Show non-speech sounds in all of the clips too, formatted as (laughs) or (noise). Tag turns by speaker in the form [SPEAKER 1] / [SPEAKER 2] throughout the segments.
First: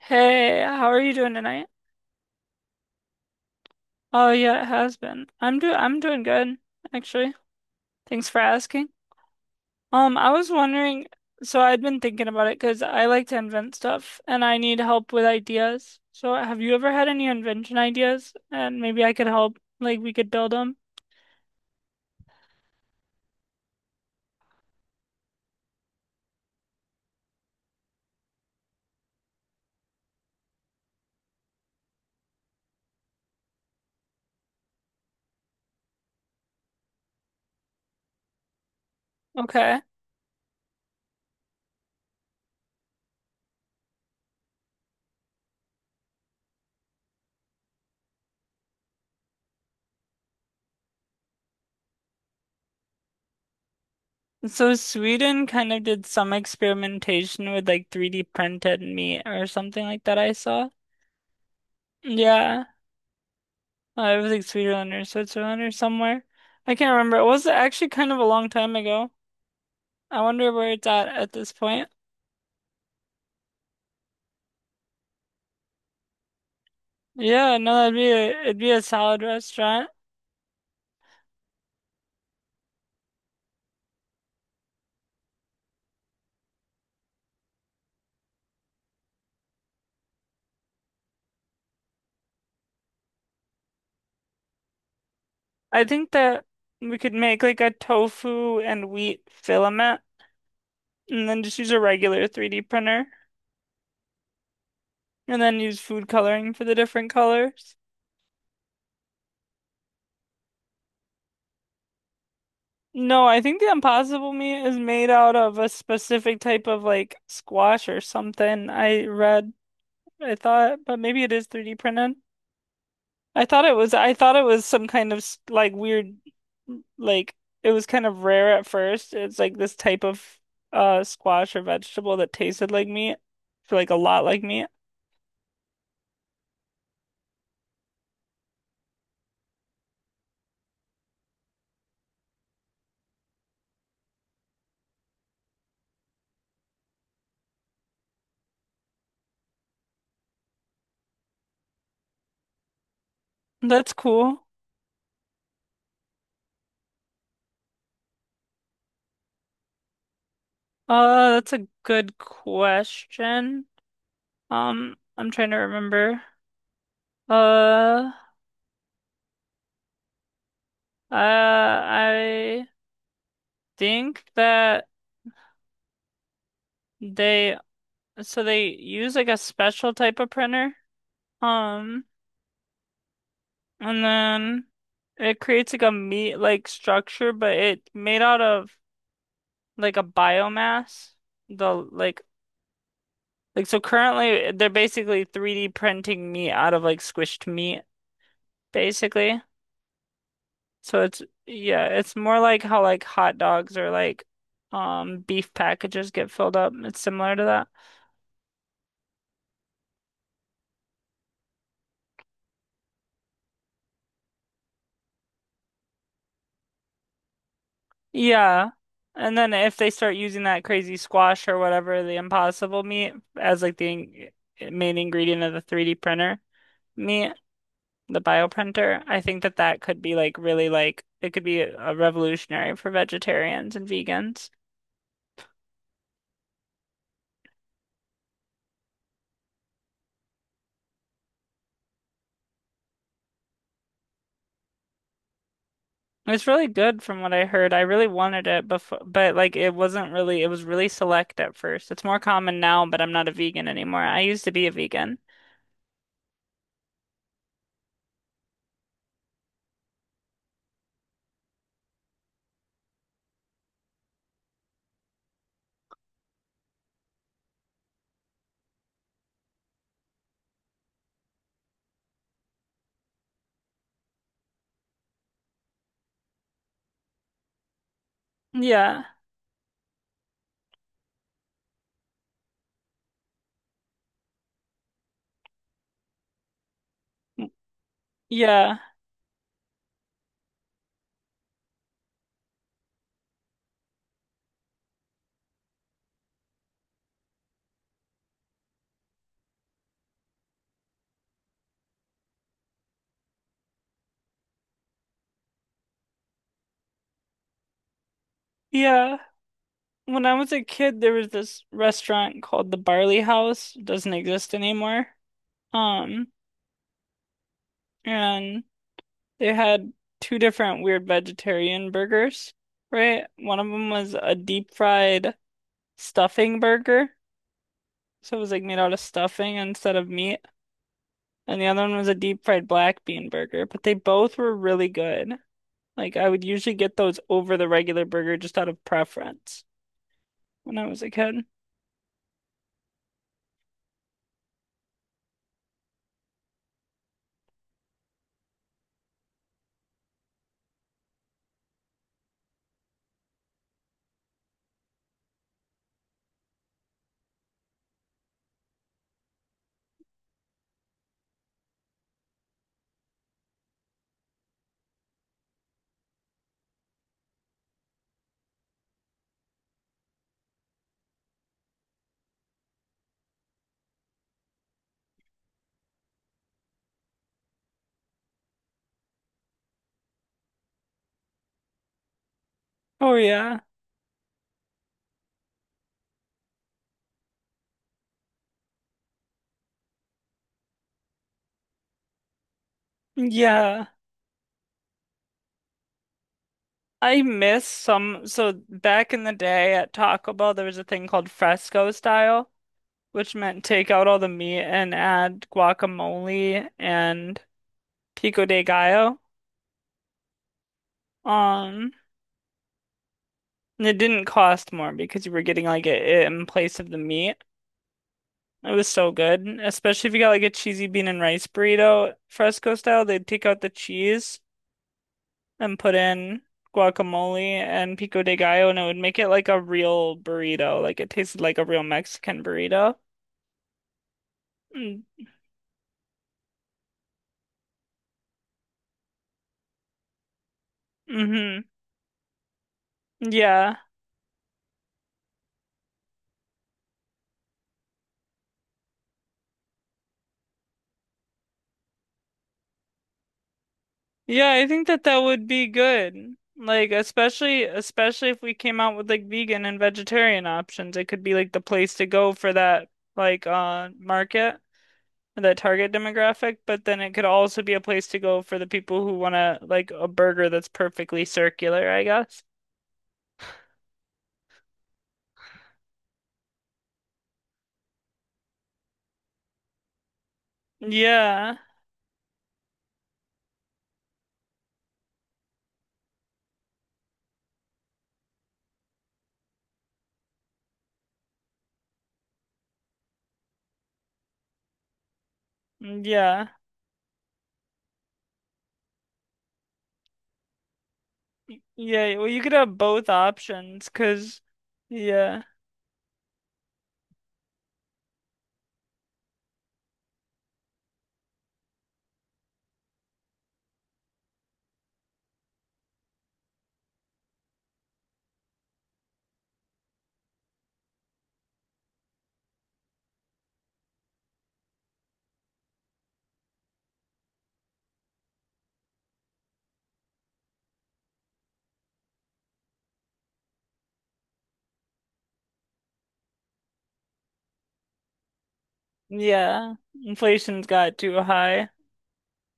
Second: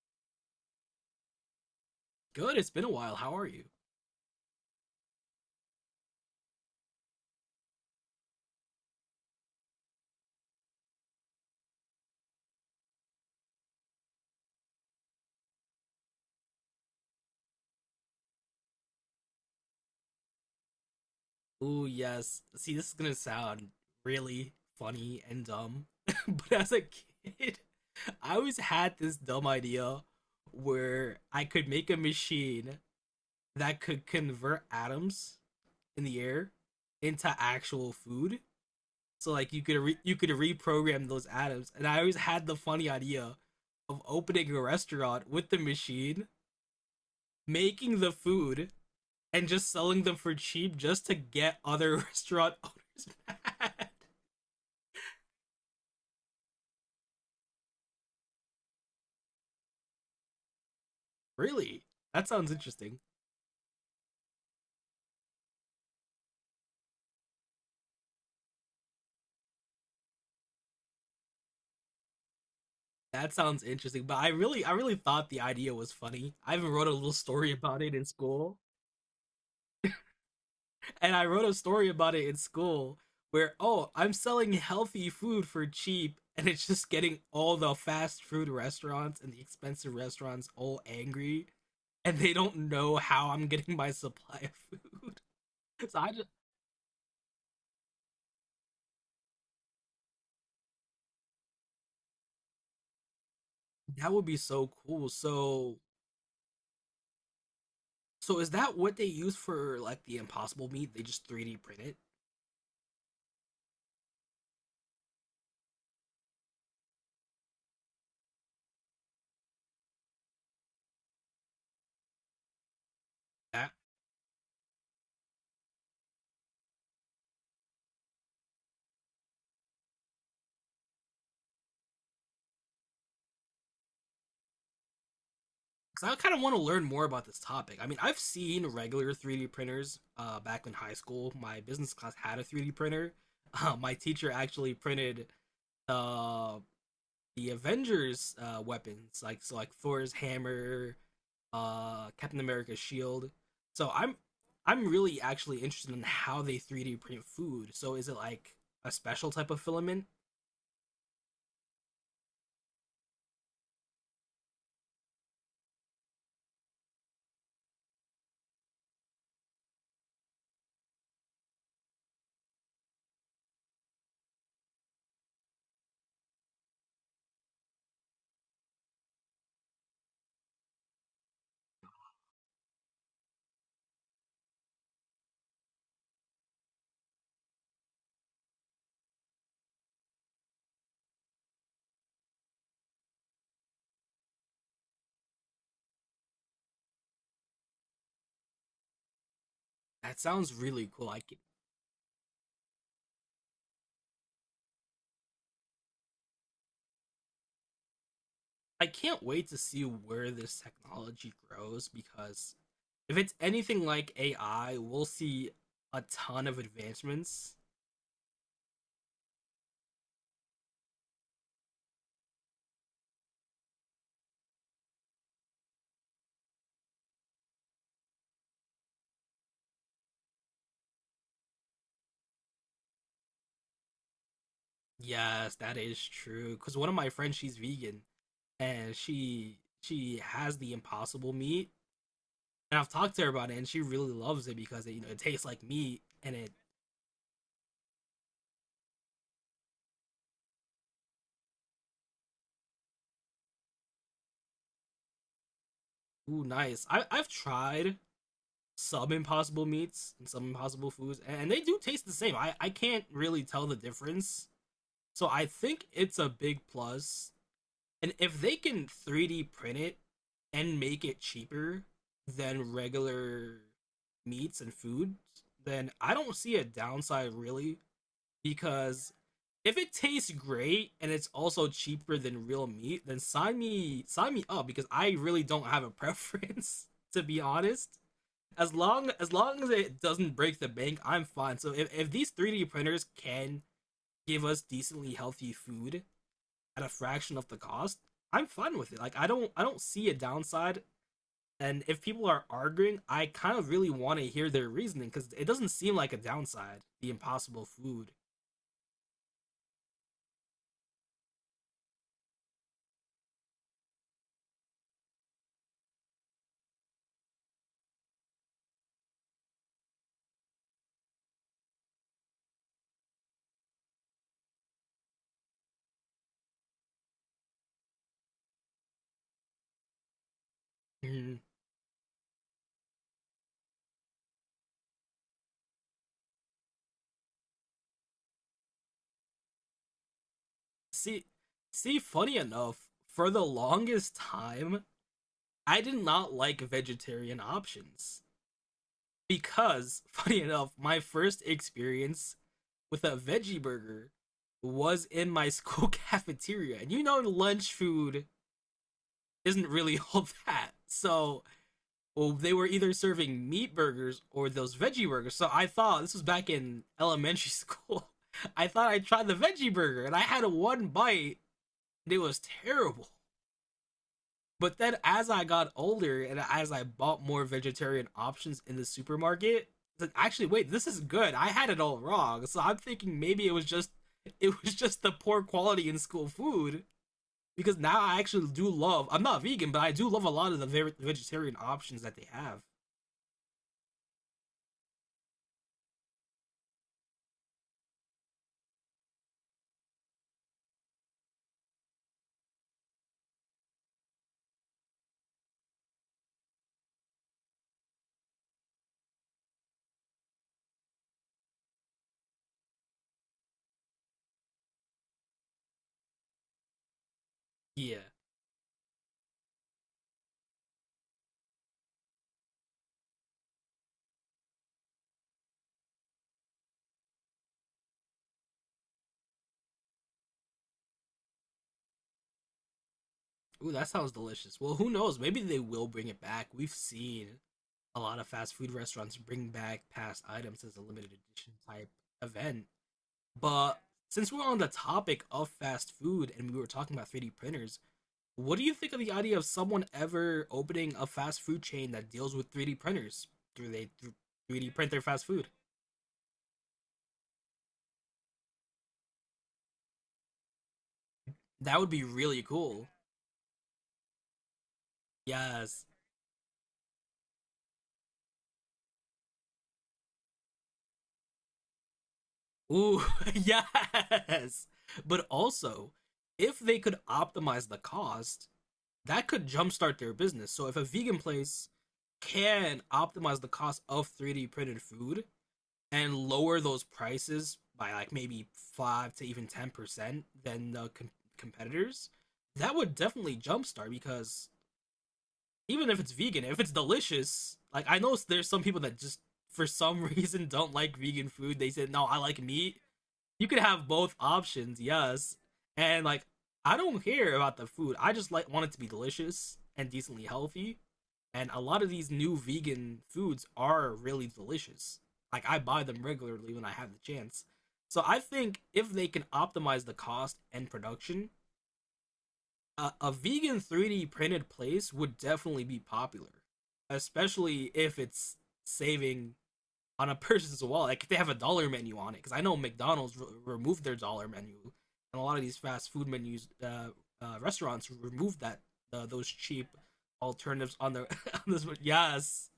[SPEAKER 1] Hey, how are you doing tonight?
[SPEAKER 2] Good. It's been a while. How are you?
[SPEAKER 1] Oh yeah, it has been. I'm doing good, actually. Thanks for asking. I was wondering, so I'd been thinking about it because I like to invent stuff and I need help with ideas. So have you ever had any invention ideas? And maybe I could help, like we could build them.
[SPEAKER 2] Ooh, yes. See, this is gonna sound really funny and dumb, (laughs) but as a kid, I always had this dumb idea where I could make a machine that could convert atoms in the air into actual food. So like you could
[SPEAKER 1] Okay.
[SPEAKER 2] you could reprogram those atoms, and I always had the funny idea of opening a restaurant with the machine, making the food, and just selling them for cheap just to get other (laughs) restaurant owners mad.
[SPEAKER 1] So Sweden kind of did some experimentation with like 3D printed meat or something like that I saw.
[SPEAKER 2] Really? That sounds
[SPEAKER 1] Yeah.
[SPEAKER 2] interesting.
[SPEAKER 1] Everything's Sweeterlander or Switzerlander somewhere. I can't remember. It was actually kind of a long time ago. I wonder where it's at this point.
[SPEAKER 2] That sounds interesting. But I really thought the idea was funny. I even wrote a little story
[SPEAKER 1] Yeah, no,
[SPEAKER 2] about
[SPEAKER 1] that'd
[SPEAKER 2] it in
[SPEAKER 1] be a it'd
[SPEAKER 2] school.
[SPEAKER 1] be a solid restaurant.
[SPEAKER 2] And I wrote a story about it in school where oh, I'm selling healthy food for cheap and it's just getting all the fast food restaurants and the expensive restaurants all angry and they don't know how I'm getting my (laughs) supply of food. (laughs)
[SPEAKER 1] I
[SPEAKER 2] So I
[SPEAKER 1] think
[SPEAKER 2] just
[SPEAKER 1] that we could make like a tofu and wheat filament, and then just use a regular 3D printer,
[SPEAKER 2] that would be so cool.
[SPEAKER 1] and then
[SPEAKER 2] So
[SPEAKER 1] use food coloring for the different colors.
[SPEAKER 2] so is that what they use for like the impossible meat? They just 3D print it?
[SPEAKER 1] No, I think the impossible meat is made out of a specific type of like squash or something. I thought, but maybe it is 3D printed.
[SPEAKER 2] That
[SPEAKER 1] I thought it was some kind of like weird like it was kind of rare at first. It's like this type of squash or vegetable that tasted like meat for like a lot like meat.
[SPEAKER 2] because I kind of want to learn more about this topic. I mean, I've seen regular 3D printers. Back in high school, my business class had a 3D printer. (laughs) My teacher actually printed uh, the Avengers weapons, like so like Thor's hammer, Captain America's shield. So
[SPEAKER 1] That's
[SPEAKER 2] I'm
[SPEAKER 1] cool.
[SPEAKER 2] I'm really actually interested in how they 3D print food. So is it like a special type of filament?
[SPEAKER 1] That's a good question. I'm trying to remember. Uh I think that they so they use like a special type of printer. Um And then it creates like a meat-like structure, but it made out of like a biomass. The like so currently they're basically 3D printing meat out of like squished meat, basically.
[SPEAKER 2] That sounds really
[SPEAKER 1] So
[SPEAKER 2] cool. I
[SPEAKER 1] it's
[SPEAKER 2] can.
[SPEAKER 1] yeah, it's more like how like hot dogs or like beef packages get filled up. It's similar to that.
[SPEAKER 2] I can't wait to see where this technology grows because if it's anything like AI, we'll see a ton of advancements.
[SPEAKER 1] Yeah. And then if they start using that crazy squash or whatever, the impossible meat as like the in main ingredient of the 3D printer meat the bioprinter. I think that that could be like really like it could be a revolutionary for vegetarians and vegans.
[SPEAKER 2] Yes, that is true. Because one of my friends, she's vegan and she has the impossible meat, and I've talked to her about it, and she really loves it because it it tastes like meat and
[SPEAKER 1] It's
[SPEAKER 2] it
[SPEAKER 1] really good from what I heard. I really wanted it before, but like it wasn't really, it was really select at first. It's more common now, but I'm not a vegan anymore. I used to be a vegan.
[SPEAKER 2] ooh, nice. I've tried some impossible meats and some impossible foods, and they do taste the same. I can't really tell the difference. So I think it's a big plus. And if they can 3D print it and make it cheaper than regular meats and foods, then I don't see a downside really
[SPEAKER 1] Yeah.
[SPEAKER 2] because if it tastes great and it's also cheaper than real meat, then sign me up because I really don't have a preference (laughs) to be honest. As
[SPEAKER 1] Yeah.
[SPEAKER 2] long as long as it doesn't break the bank, I'm fine. So if these 3D printers can give us decently healthy food at a fraction of the cost, I'm fine with it. Like I don't see a downside. And if people are arguing, I kind of really want to hear their reasoning because it doesn't seem like a downside. The impossible food.
[SPEAKER 1] Yeah. When I was a kid, there was this restaurant called the Barley House. It doesn't exist anymore. Um, and they had two different weird vegetarian burgers, right? One of them was a deep fried stuffing burger. So it was like made out of stuffing instead of meat.
[SPEAKER 2] Mhm.
[SPEAKER 1] And the other one was a deep fried black bean burger. But they both were really good. Like I would usually get those over the regular burger just out of preference, when I was a
[SPEAKER 2] See,
[SPEAKER 1] kid.
[SPEAKER 2] see, funny enough, for the longest time, I did not like vegetarian options because, (laughs) funny enough, my first experience with a veggie burger was in my (laughs) school cafeteria, and you know, lunch food isn't really (laughs) all that. So well, they were either serving meat burgers or those veggie burgers. So I thought this was back in elementary school. (laughs) I thought I tried the veggie burger and I had one bite and it was terrible. But then as I got older and as I bought more vegetarian options in the supermarket, like actually wait, this is good. I had it all wrong. So I'm
[SPEAKER 1] Oh
[SPEAKER 2] thinking maybe
[SPEAKER 1] yeah.
[SPEAKER 2] it was just the poor quality in school food because now I actually do love. I'm not vegan, but I do love a lot of the vegetarian options that they have.
[SPEAKER 1] Yeah. I miss some. So back in the day at Taco Bell, there was a thing called fresco style, which meant take out all the meat and add guacamole and pico de gallo. Um, and it didn't cost more because you were getting like it in place of the meat.
[SPEAKER 2] Yeah.
[SPEAKER 1] It was so good, especially if you got like a cheesy bean and rice burrito, fresco style. They'd take out the cheese and put in guacamole and pico de gallo, and it would make it like a real burrito. Like it tasted like a real Mexican burrito.
[SPEAKER 2] Ooh, that sounds delicious. Well, who
[SPEAKER 1] Mm,
[SPEAKER 2] knows? Maybe they will bring it back. We've seen a lot of fast food restaurants bring back past items as a limited edition
[SPEAKER 1] mm-hmm.
[SPEAKER 2] type event.
[SPEAKER 1] Yeah.
[SPEAKER 2] But since we're on the topic of fast food and we were talking about 3D printers, what do you think of the idea of someone ever opening a fast food chain that deals with 3D printers? Do they
[SPEAKER 1] Yeah, I
[SPEAKER 2] 3D
[SPEAKER 1] think
[SPEAKER 2] print their
[SPEAKER 1] that that
[SPEAKER 2] fast
[SPEAKER 1] would
[SPEAKER 2] food?
[SPEAKER 1] be good. Like especially if we came out with like vegan and vegetarian options, it could be like the
[SPEAKER 2] That would
[SPEAKER 1] place
[SPEAKER 2] be
[SPEAKER 1] to go
[SPEAKER 2] really
[SPEAKER 1] for
[SPEAKER 2] cool.
[SPEAKER 1] that like market, that
[SPEAKER 2] Yes.
[SPEAKER 1] target demographic, but then it could also be a place to go for the people who want to like a burger that's perfectly circular, I guess.
[SPEAKER 2] Ooh, (laughs) yes. But also, if they could optimize the cost, that could jumpstart their business. So if a vegan
[SPEAKER 1] Yeah.
[SPEAKER 2] place can optimize the cost of 3D printed food and lower those prices by like maybe 5 to even 10% than the competitors, that would definitely jumpstart because even if it's vegan,
[SPEAKER 1] Yeah.
[SPEAKER 2] if it's delicious, like I know there's some people that just for some (laughs) reason don't like vegan food. They said, "No,
[SPEAKER 1] Yeah,
[SPEAKER 2] I
[SPEAKER 1] well you
[SPEAKER 2] like
[SPEAKER 1] could have
[SPEAKER 2] meat."
[SPEAKER 1] both
[SPEAKER 2] You could have
[SPEAKER 1] options
[SPEAKER 2] both
[SPEAKER 1] 'cause
[SPEAKER 2] options, yes.
[SPEAKER 1] yeah.
[SPEAKER 2] And like I don't care about the food. I just like want it to be delicious and decently healthy. And a lot of these new vegan foods are really delicious. Like I buy them regularly when I have the chance. So I think if they can optimize the cost and production, a vegan 3D printed place would definitely be popular, especially if it's saving on a person's wall. Like if they have a dollar menu on it, because I know McDonald's removed their dollar menu, and a lot of these fast food menus, restaurants removed that those cheap
[SPEAKER 1] Yeah. Inflation's
[SPEAKER 2] alternatives on
[SPEAKER 1] got
[SPEAKER 2] their
[SPEAKER 1] too
[SPEAKER 2] (laughs) on this.
[SPEAKER 1] high.
[SPEAKER 2] One. Yes,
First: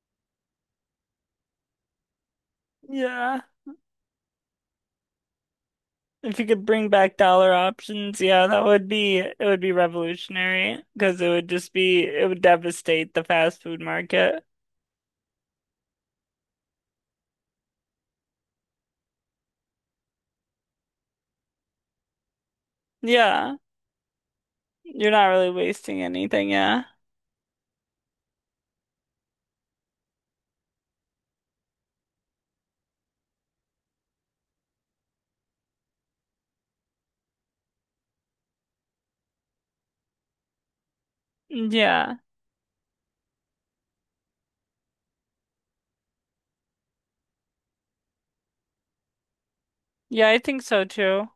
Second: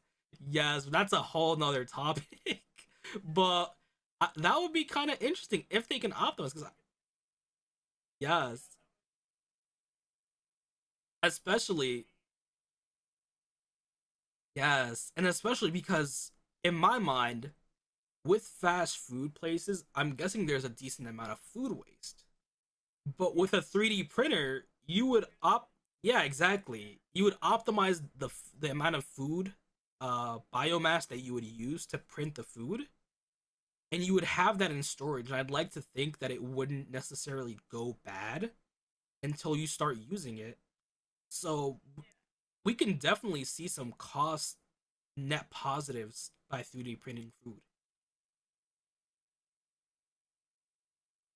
[SPEAKER 2] yes, that's a whole nother topic. (laughs)
[SPEAKER 1] Yeah.
[SPEAKER 2] But that would be kind of interesting if they can
[SPEAKER 1] If you
[SPEAKER 2] optimize.
[SPEAKER 1] could
[SPEAKER 2] Because
[SPEAKER 1] bring back dollar options, yeah, that
[SPEAKER 2] yes,
[SPEAKER 1] would be revolutionary because it would just be
[SPEAKER 2] especially
[SPEAKER 1] it would devastate the fast food market.
[SPEAKER 2] yes, and especially because in my mind, with fast food places, I'm guessing there's a decent amount of food waste. But with
[SPEAKER 1] Yeah.
[SPEAKER 2] a 3D printer, you
[SPEAKER 1] You're
[SPEAKER 2] would
[SPEAKER 1] not really
[SPEAKER 2] op
[SPEAKER 1] wasting
[SPEAKER 2] yeah,
[SPEAKER 1] anything, yeah.
[SPEAKER 2] exactly. You would optimize the amount of food biomass that you would use to print the food and you would have that in storage. And I'd like to think that it wouldn't necessarily go bad until you start using it. So
[SPEAKER 1] Yeah.
[SPEAKER 2] we can definitely see some cost net positives by 3D printing food.
[SPEAKER 1] Yeah, I think so too.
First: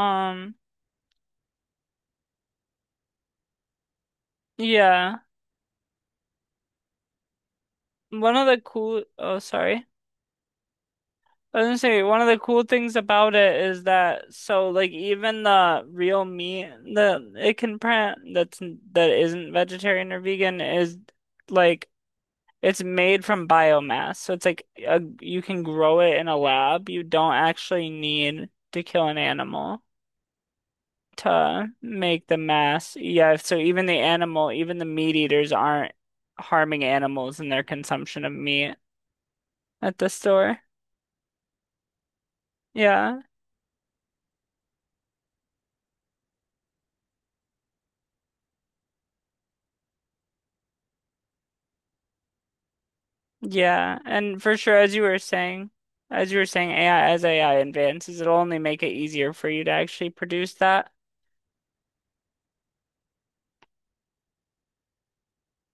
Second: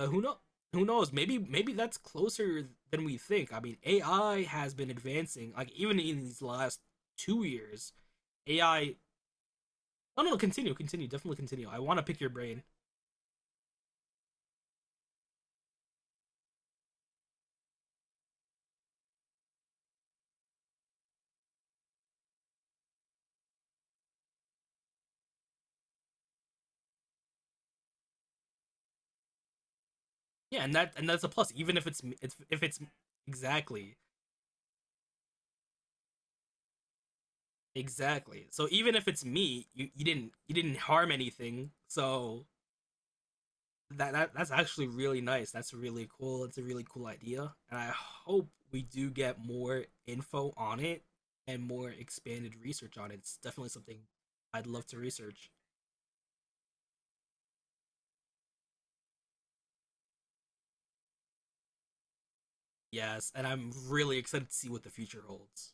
[SPEAKER 2] Uh, who know? Who knows? Maybe that's closer than we think. I mean, AI has been
[SPEAKER 1] yeah.
[SPEAKER 2] advancing. Like even in these last 2 years,
[SPEAKER 1] One of the
[SPEAKER 2] AI.
[SPEAKER 1] cool Oh sorry.
[SPEAKER 2] No, no, no, continue, continue, definitely
[SPEAKER 1] I was
[SPEAKER 2] continue. I
[SPEAKER 1] gonna
[SPEAKER 2] want
[SPEAKER 1] say
[SPEAKER 2] to pick
[SPEAKER 1] one of
[SPEAKER 2] your
[SPEAKER 1] the cool
[SPEAKER 2] brain.
[SPEAKER 1] things about it is that so like even the real meat that it can print that's that isn't vegetarian or vegan is like it's made from biomass, so it's like a, you can grow it in a lab. You don't actually need to kill an animal
[SPEAKER 2] Yeah, and that's a plus.
[SPEAKER 1] to
[SPEAKER 2] Even if it's
[SPEAKER 1] make the
[SPEAKER 2] it's if it's
[SPEAKER 1] mass. Yeah, so even
[SPEAKER 2] exactly
[SPEAKER 1] the animal, even the meat eaters aren't harming animals in their consumption of
[SPEAKER 2] exactly. So
[SPEAKER 1] meat
[SPEAKER 2] even if it's me, you,
[SPEAKER 1] at the
[SPEAKER 2] you
[SPEAKER 1] store.
[SPEAKER 2] didn't harm anything. So
[SPEAKER 1] Yeah,
[SPEAKER 2] that's actually really nice. That's really cool. It's a really cool idea, and I hope we do get more info on it and more expanded research on it. It's definitely
[SPEAKER 1] yeah,
[SPEAKER 2] something
[SPEAKER 1] and for
[SPEAKER 2] I'd
[SPEAKER 1] sure,
[SPEAKER 2] love to research.
[SPEAKER 1] as you were saying, AI, as AI advances, it'll only make it easier for you to actually produce that.
[SPEAKER 2] Yes, and I'm really excited to see what the future holds.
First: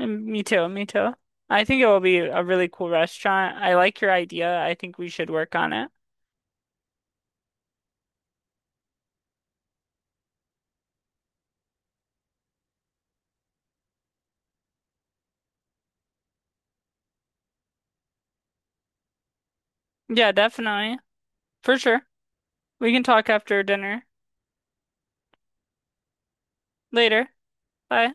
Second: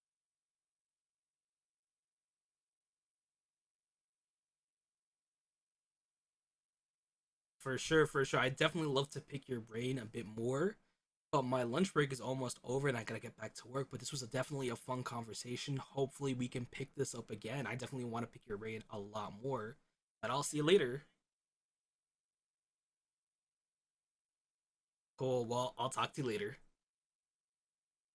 [SPEAKER 1] Mm, me too, me too. I think it will be a really cool restaurant. I like your idea. I think we should work on it.
[SPEAKER 2] For sure, for sure. I definitely love to pick your brain a bit more. But my lunch break is almost over and I gotta get back to work. But this was definitely a fun conversation. Hopefully, we can pick this up again. I definitely want to pick your brain a lot more. But
[SPEAKER 1] Yeah,
[SPEAKER 2] I'll see you
[SPEAKER 1] definitely.
[SPEAKER 2] later.
[SPEAKER 1] For sure. We can talk after dinner.
[SPEAKER 2] Cool. Well, I'll talk to you later.
[SPEAKER 1] Later. Bye.